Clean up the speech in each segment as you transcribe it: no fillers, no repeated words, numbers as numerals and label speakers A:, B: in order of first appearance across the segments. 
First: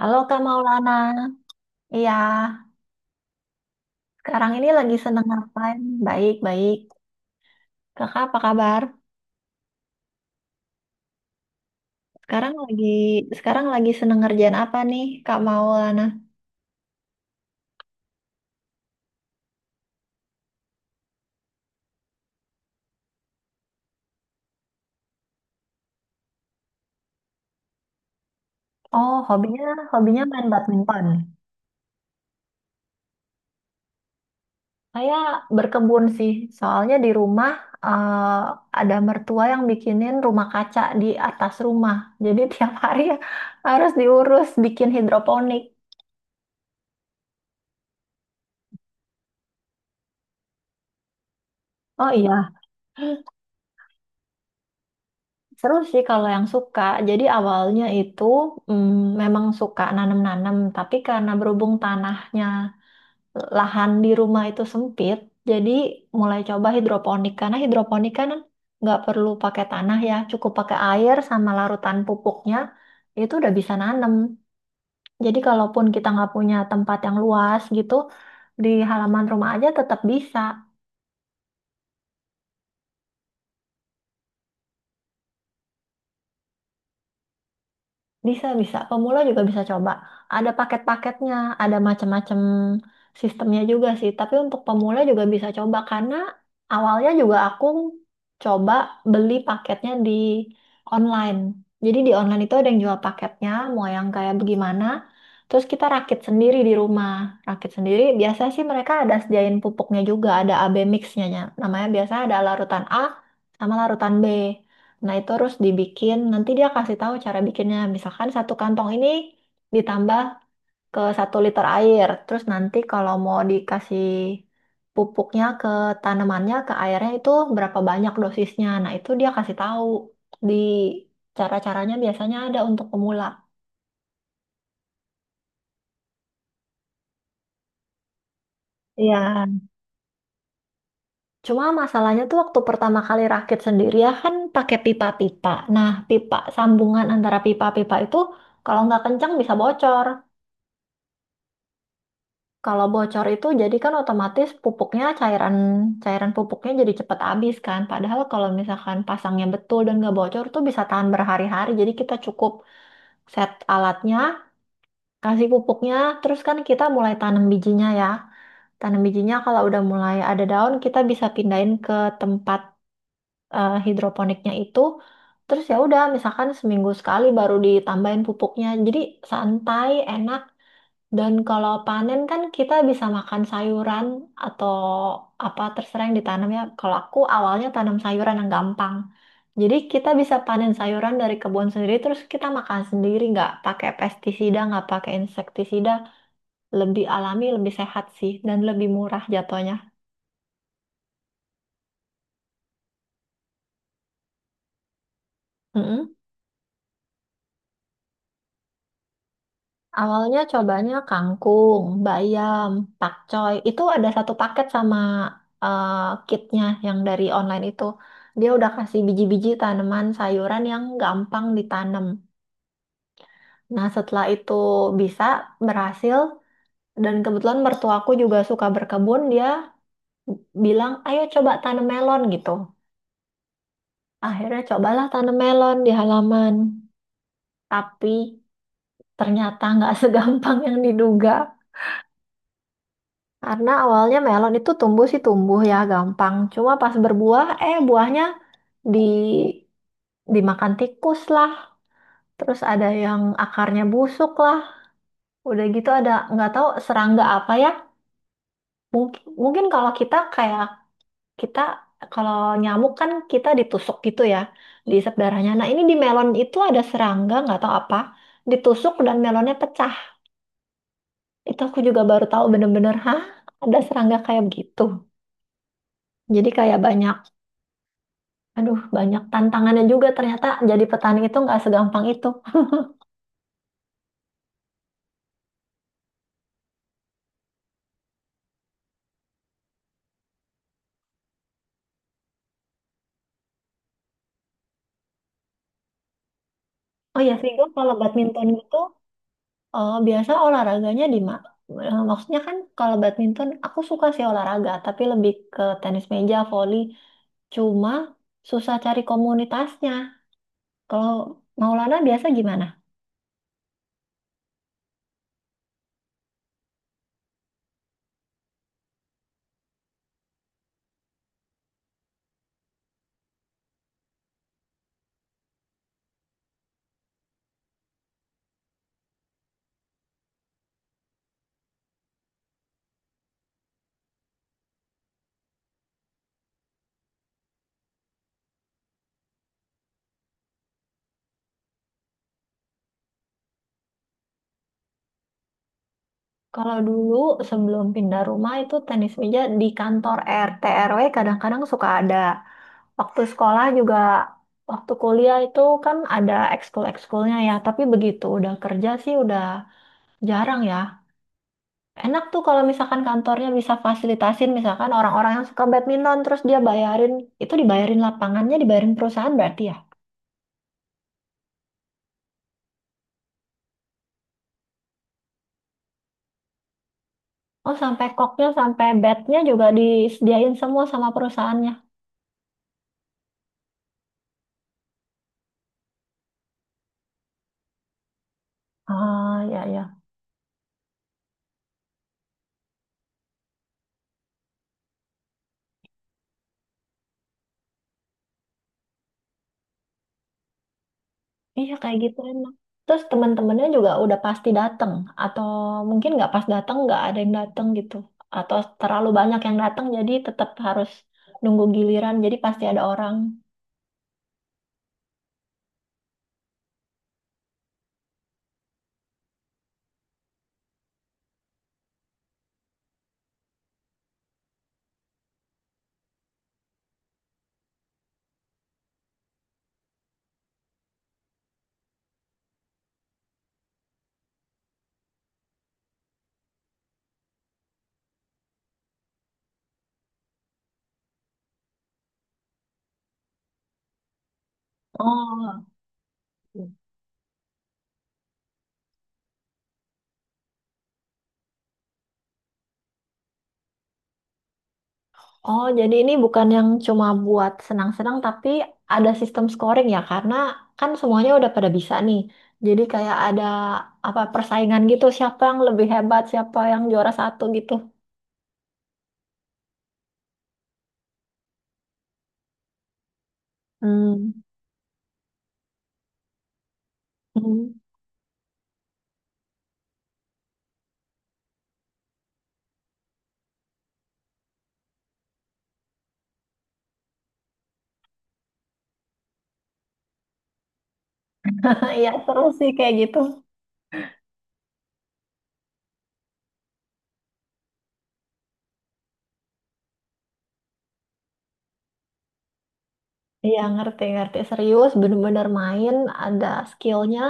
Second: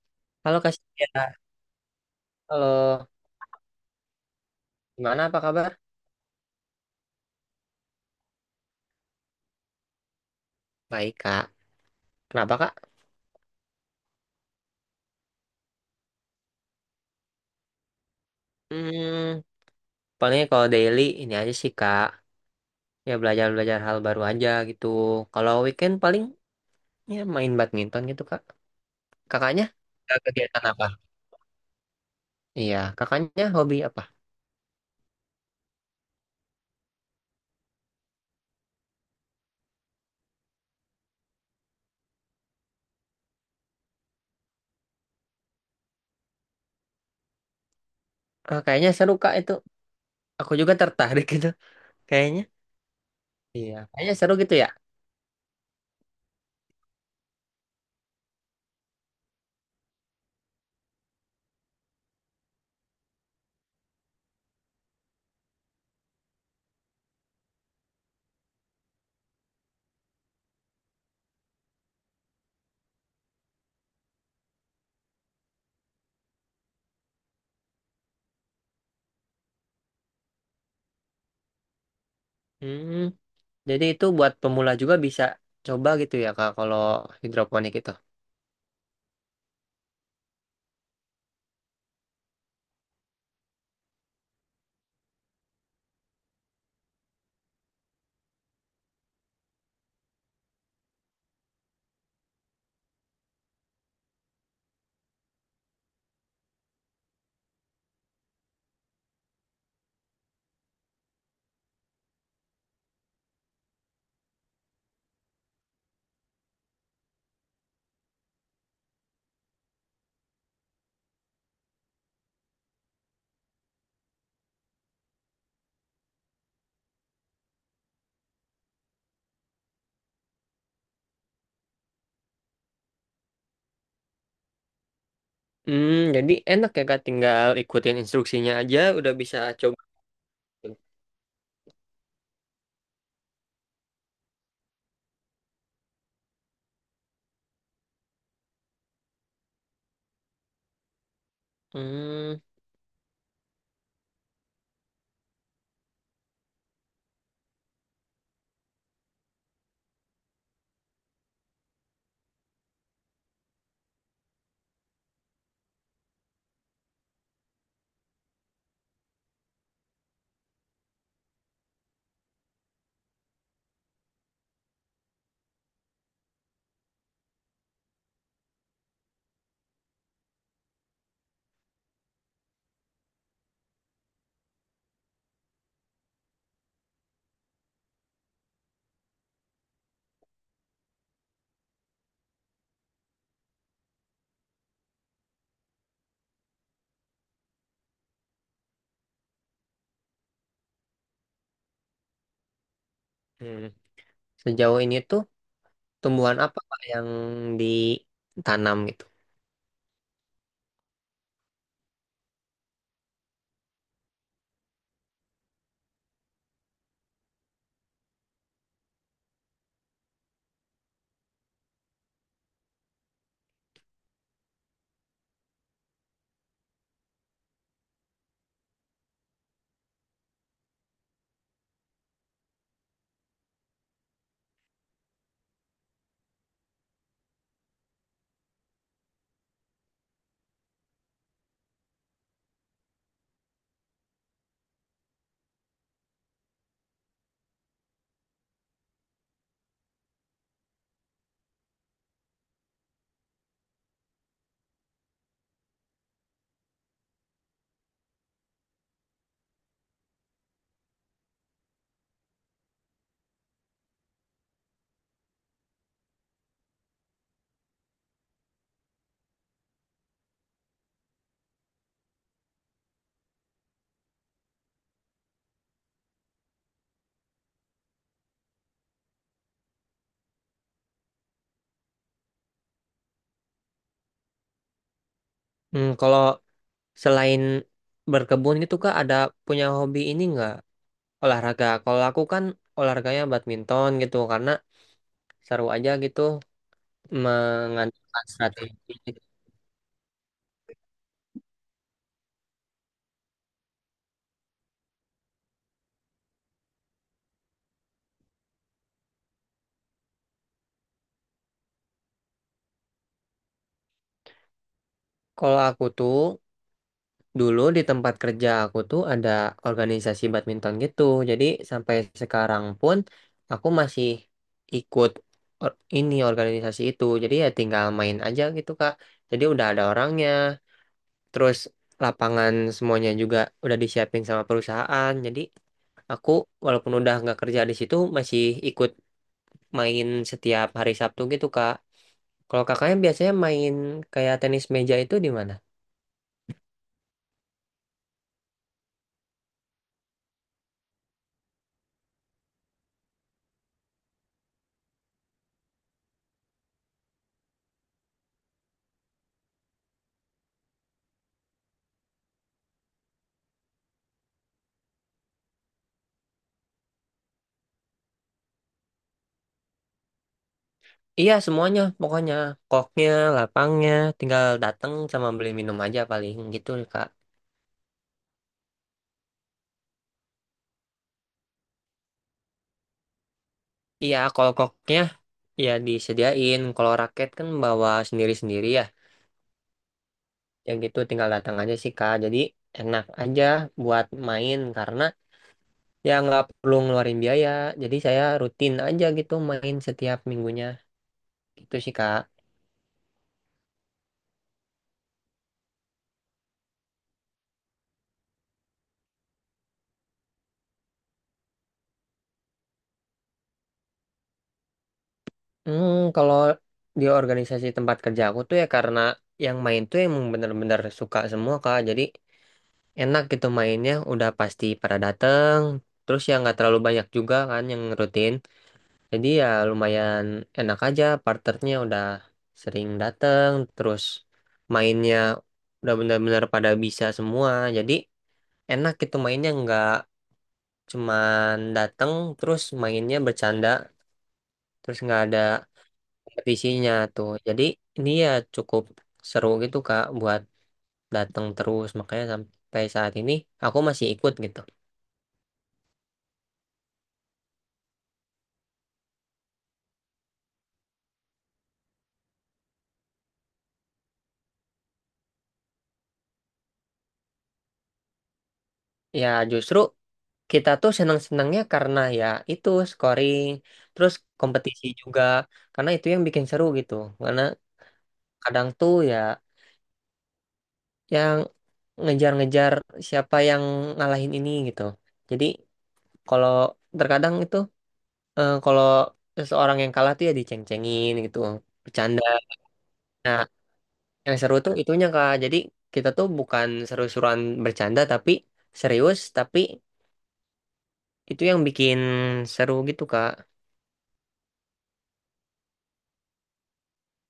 A: Halo Kak
B: Halo Kak
A: Maulana,
B: Sintia.
A: iya
B: Halo,
A: sekarang ini lagi seneng
B: gimana apa kabar?
A: ngapain? Baik, baik. Kakak apa kabar?
B: Baik Kak.
A: Sekarang
B: Kenapa Kak?
A: lagi sekarang lagi seneng ngerjain apa nih Kak Maulana?
B: Hmm, paling kalau daily ini aja sih Kak. Ya belajar-belajar hal baru aja gitu. Kalau weekend paling ya main badminton gitu Kak.
A: Oh,
B: Kakaknya?
A: hobinya
B: Ada
A: hobinya main
B: Kegiatan apa?
A: badminton.
B: Iya, kakaknya hobi apa?
A: Saya berkebun sih, soalnya di rumah ada mertua yang bikinin rumah kaca di atas rumah. Jadi tiap hari harus diurus bikin hidroponik.
B: Ah, kayaknya seru Kak itu. Aku juga tertarik gitu.
A: Oh
B: Kayaknya.
A: iya.
B: Iya, kayaknya seru gitu ya.
A: Seru sih kalau yang suka. Jadi awalnya itu memang suka nanam-nanam, tapi karena berhubung tanahnya, lahan di rumah itu sempit, jadi mulai coba hidroponik. Karena hidroponik kan nggak perlu pakai tanah ya, cukup pakai air sama larutan pupuknya, itu udah bisa nanam. Jadi kalaupun kita nggak punya tempat yang luas gitu, di halaman rumah aja tetap bisa.
B: Hmm, jadi itu buat pemula juga bisa coba gitu ya Kak kalau hidroponik itu.
A: Bisa, bisa. Pemula juga bisa coba. Ada paket-paketnya, ada macam-macam sistemnya juga sih. Tapi untuk pemula juga bisa coba karena awalnya juga aku coba beli paketnya di online. Jadi di online itu ada yang jual paketnya, mau yang kayak bagaimana. Terus kita rakit sendiri di rumah. Rakit sendiri, biasanya sih mereka ada sediain pupuknya juga, ada AB mixnya. Namanya biasanya ada larutan A sama larutan B. Nah, itu harus dibikin. Nanti dia kasih tahu cara bikinnya. Misalkan satu kantong ini ditambah ke satu liter air. Terus nanti kalau mau dikasih pupuknya ke tanamannya, ke airnya itu berapa banyak dosisnya. Nah, itu dia kasih tahu di cara-caranya biasanya ada untuk pemula.
B: Jadi enak ya Kak, tinggal ikutin instruksinya aja udah bisa
A: Iya.
B: coba.
A: Cuma masalahnya tuh waktu pertama kali rakit sendiri ya kan pakai pipa-pipa. Nah, pipa sambungan antara pipa-pipa itu kalau nggak kencang bisa bocor.
B: Hmm,
A: Kalau bocor itu jadi kan otomatis pupuknya cairan cairan pupuknya jadi cepat habis kan. Padahal kalau misalkan pasangnya betul dan nggak bocor tuh bisa tahan berhari-hari. Jadi kita cukup set alatnya, kasih pupuknya, terus kan kita mulai tanam bijinya ya. Tanam bijinya kalau udah mulai ada daun kita bisa pindahin ke tempat hidroponiknya itu. Terus ya udah misalkan seminggu sekali baru ditambahin pupuknya. Jadi santai, enak dan kalau panen kan kita bisa makan sayuran atau apa terserah yang ditanam ya. Kalau aku awalnya tanam sayuran yang gampang. Jadi kita bisa panen sayuran dari kebun sendiri terus kita makan sendiri nggak pakai pestisida, nggak pakai insektisida. Lebih alami, lebih sehat sih dan lebih murah jatuhnya.
B: hmm. Sejauh ini tuh tumbuhan apa Kak yang ditanam gitu?
A: Awalnya cobanya kangkung, bayam, pakcoy. Itu ada satu paket sama eh, kitnya yang dari online itu. Dia udah kasih biji-biji tanaman sayuran yang gampang ditanam. Nah, setelah itu bisa berhasil dan kebetulan mertuaku juga suka berkebun, dia bilang, "Ayo coba tanam melon" gitu. Akhirnya cobalah tanam melon di halaman. Tapi ternyata nggak segampang yang diduga. Karena awalnya melon itu tumbuh sih tumbuh ya gampang. Cuma pas berbuah, buahnya di dimakan tikus lah. Terus ada yang akarnya busuk lah. Udah gitu ada nggak tahu serangga apa ya. Mungkin mungkin kalau kita kayak kita kalau nyamuk kan kita ditusuk gitu ya, diisap darahnya. Nah ini di melon itu ada serangga nggak tahu apa, ditusuk dan melonnya pecah. Itu aku juga baru tahu bener-bener, hah? Ada serangga kayak begitu. Jadi kayak banyak Aduh, banyak tantangannya juga ternyata jadi petani itu nggak segampang itu.
B: Kalau selain berkebun gitu Kak ada punya hobi ini nggak olahraga? Kalau aku kan olahraganya badminton gitu karena seru aja gitu
A: Oh ya, Vigo, kalau
B: mengandalkan
A: badminton itu
B: strategi.
A: biasa olahraganya maksudnya kan kalau badminton, aku suka sih olahraga, tapi lebih ke tenis meja, voli. Cuma susah cari komunitasnya. Kalau Maulana biasa gimana?
B: Kalau aku tuh dulu di tempat kerja aku tuh ada organisasi badminton gitu. Jadi sampai sekarang pun aku masih ikut ini organisasi itu. Jadi ya tinggal main aja gitu, Kak. Jadi udah ada orangnya, terus lapangan semuanya juga udah disiapin sama perusahaan. Jadi aku walaupun udah nggak kerja di situ masih ikut main setiap hari Sabtu gitu, Kak. Kalau kakaknya biasanya main kayak tenis meja itu di mana?
A: Kalau dulu sebelum pindah rumah itu tenis meja di kantor RT RW kadang-kadang suka ada. Waktu sekolah juga, waktu kuliah itu kan ada ekskul-ekskulnya ya, tapi begitu udah kerja sih udah jarang ya. Enak tuh kalau misalkan kantornya bisa fasilitasin misalkan orang-orang yang suka badminton terus dia bayarin, itu dibayarin lapangannya, dibayarin perusahaan berarti ya.
B: Iya semuanya pokoknya koknya, lapangnya, tinggal datang sama beli minum aja paling gitu Kak.
A: Oh, sampai koknya, sampai batnya juga disediain semua sama perusahaannya.
B: Iya kalau koknya ya disediain, kalau raket kan bawa sendiri-sendiri ya.
A: Ah, ya ya.
B: Yang gitu tinggal datang aja sih Kak. Jadi enak aja buat main karena ya nggak perlu ngeluarin biaya. Jadi saya rutin aja gitu main setiap minggunya
A: Iya
B: gitu sih
A: kayak gitu
B: Kak.
A: enak. Terus teman-temannya juga udah pasti datang atau mungkin nggak pas datang nggak ada yang datang gitu atau terlalu banyak yang datang jadi tetap harus nunggu giliran jadi pasti ada orang.
B: Kalau di organisasi tempat kerja aku tuh ya karena yang main tuh emang bener-bener suka semua Kak. Jadi enak gitu mainnya udah pasti pada dateng terus ya nggak terlalu banyak juga kan yang rutin jadi ya lumayan enak aja parternya udah sering dateng terus mainnya udah benar-benar pada bisa semua jadi enak gitu mainnya nggak cuman dateng terus mainnya bercanda terus nggak ada
A: Oh.
B: kompetisinya tuh jadi ini ya cukup seru gitu Kak buat dateng terus makanya sampai saat ini aku masih ikut gitu.
A: Oh, jadi ini bukan yang cuma buat senang-senang tapi ada sistem scoring ya karena kan semuanya udah pada bisa nih. Jadi kayak ada apa persaingan gitu siapa yang lebih hebat, siapa yang juara satu gitu.
B: Ya, justru kita tuh senang-senangnya karena ya itu scoring, terus
A: Hmm.
B: kompetisi juga, karena itu yang bikin seru gitu. Karena
A: Hmm.
B: kadang tuh ya yang ngejar-ngejar siapa yang ngalahin ini gitu. Jadi kalau terkadang itu kalau seseorang yang kalah tuh ya diceng-cengin gitu,
A: Iya,
B: bercanda.
A: seru sih kayak gitu.
B: Nah, yang seru tuh itunya Kak. Jadi kita tuh bukan seru-seruan bercanda tapi serius, tapi itu yang bikin seru gitu Kak.
A: Iya ngerti ngerti serius bener-bener main ada skillnya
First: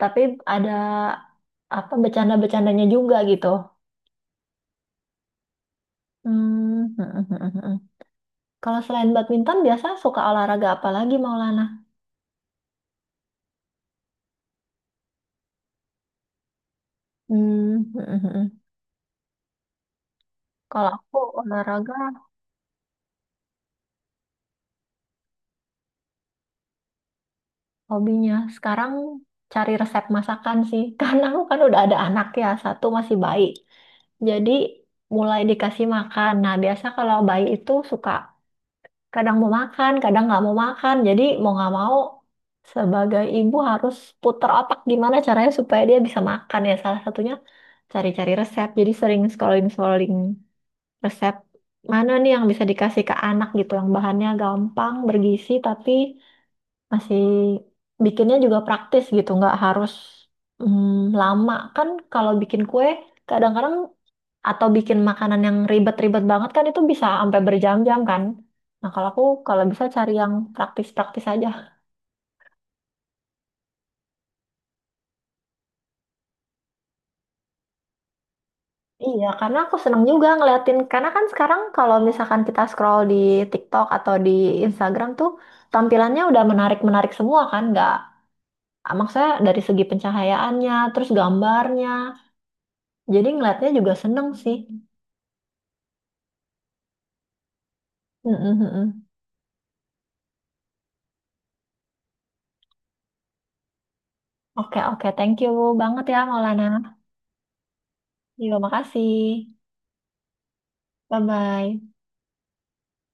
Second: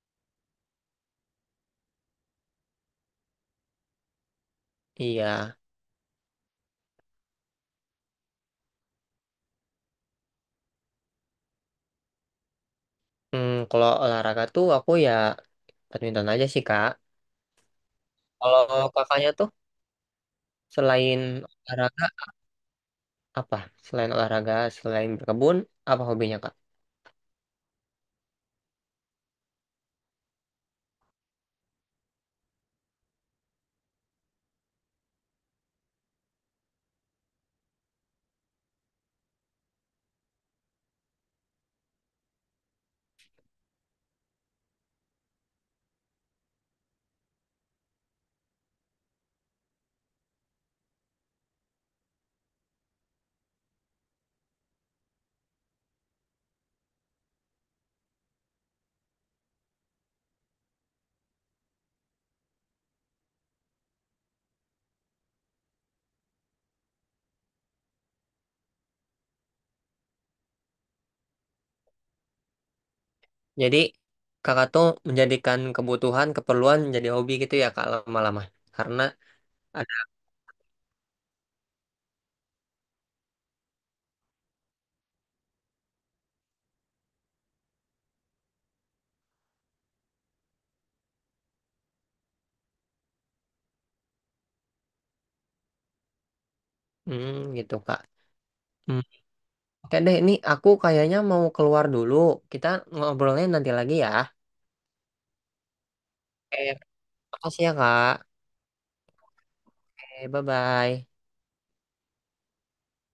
A: tapi ada apa bercanda-bercandanya juga gitu.
B: Iya.
A: Hmm. Hmm, hmm, hmm, hmm. Kalau selain badminton biasa suka olahraga apa lagi Maulana?
B: Kalau olahraga tuh aku ya badminton aja sih Kak.
A: Hmm. Hmm, hmm,
B: Kalau
A: hmm.
B: kakaknya tuh
A: Kalau aku
B: selain
A: olahraga
B: olahraga apa? Selain olahraga, selain berkebun, apa hobinya Kak?
A: hobinya sekarang cari resep masakan sih karena aku kan udah ada anak ya satu masih bayi. Jadi mulai dikasih makan. Nah, biasa kalau bayi itu suka kadang mau makan, kadang nggak mau makan. Jadi mau nggak mau sebagai ibu harus putar otak gimana caranya supaya dia bisa makan ya. Salah satunya cari-cari resep. Jadi sering scrolling-scrolling resep mana nih yang bisa dikasih ke anak gitu, yang bahannya gampang, bergizi tapi masih bikinnya juga praktis gitu, nggak harus lama kan kalau bikin kue kadang-kadang atau bikin makanan yang ribet-ribet banget kan itu bisa sampai berjam-jam kan. Nah, kalau aku kalau bisa cari yang praktis-praktis aja.
B: Jadi kakak tuh menjadikan kebutuhan, keperluan jadi hobi gitu ya Kak lama-lama. Karena
A: Iya, karena aku
B: ada
A: seneng juga ngeliatin. Karena kan sekarang kalau misalkan kita scroll di TikTok atau di Instagram tuh tampilannya udah menarik-menarik semua kan, nggak maksudnya dari segi pencahayaannya, terus gambarnya. Jadi ngeliatnya juga seneng sih.
B: gitu Kak.
A: Mm-mm,
B: Hmm.
A: mm-mm.
B: Oke deh, ini aku kayaknya mau keluar dulu. Kita ngobrolnya nanti lagi ya.
A: Oke, oke, thank you banget ya Maulana.
B: Eh, makasih ya Kak.
A: Terima makasih.
B: Bye-bye.
A: Bye-bye.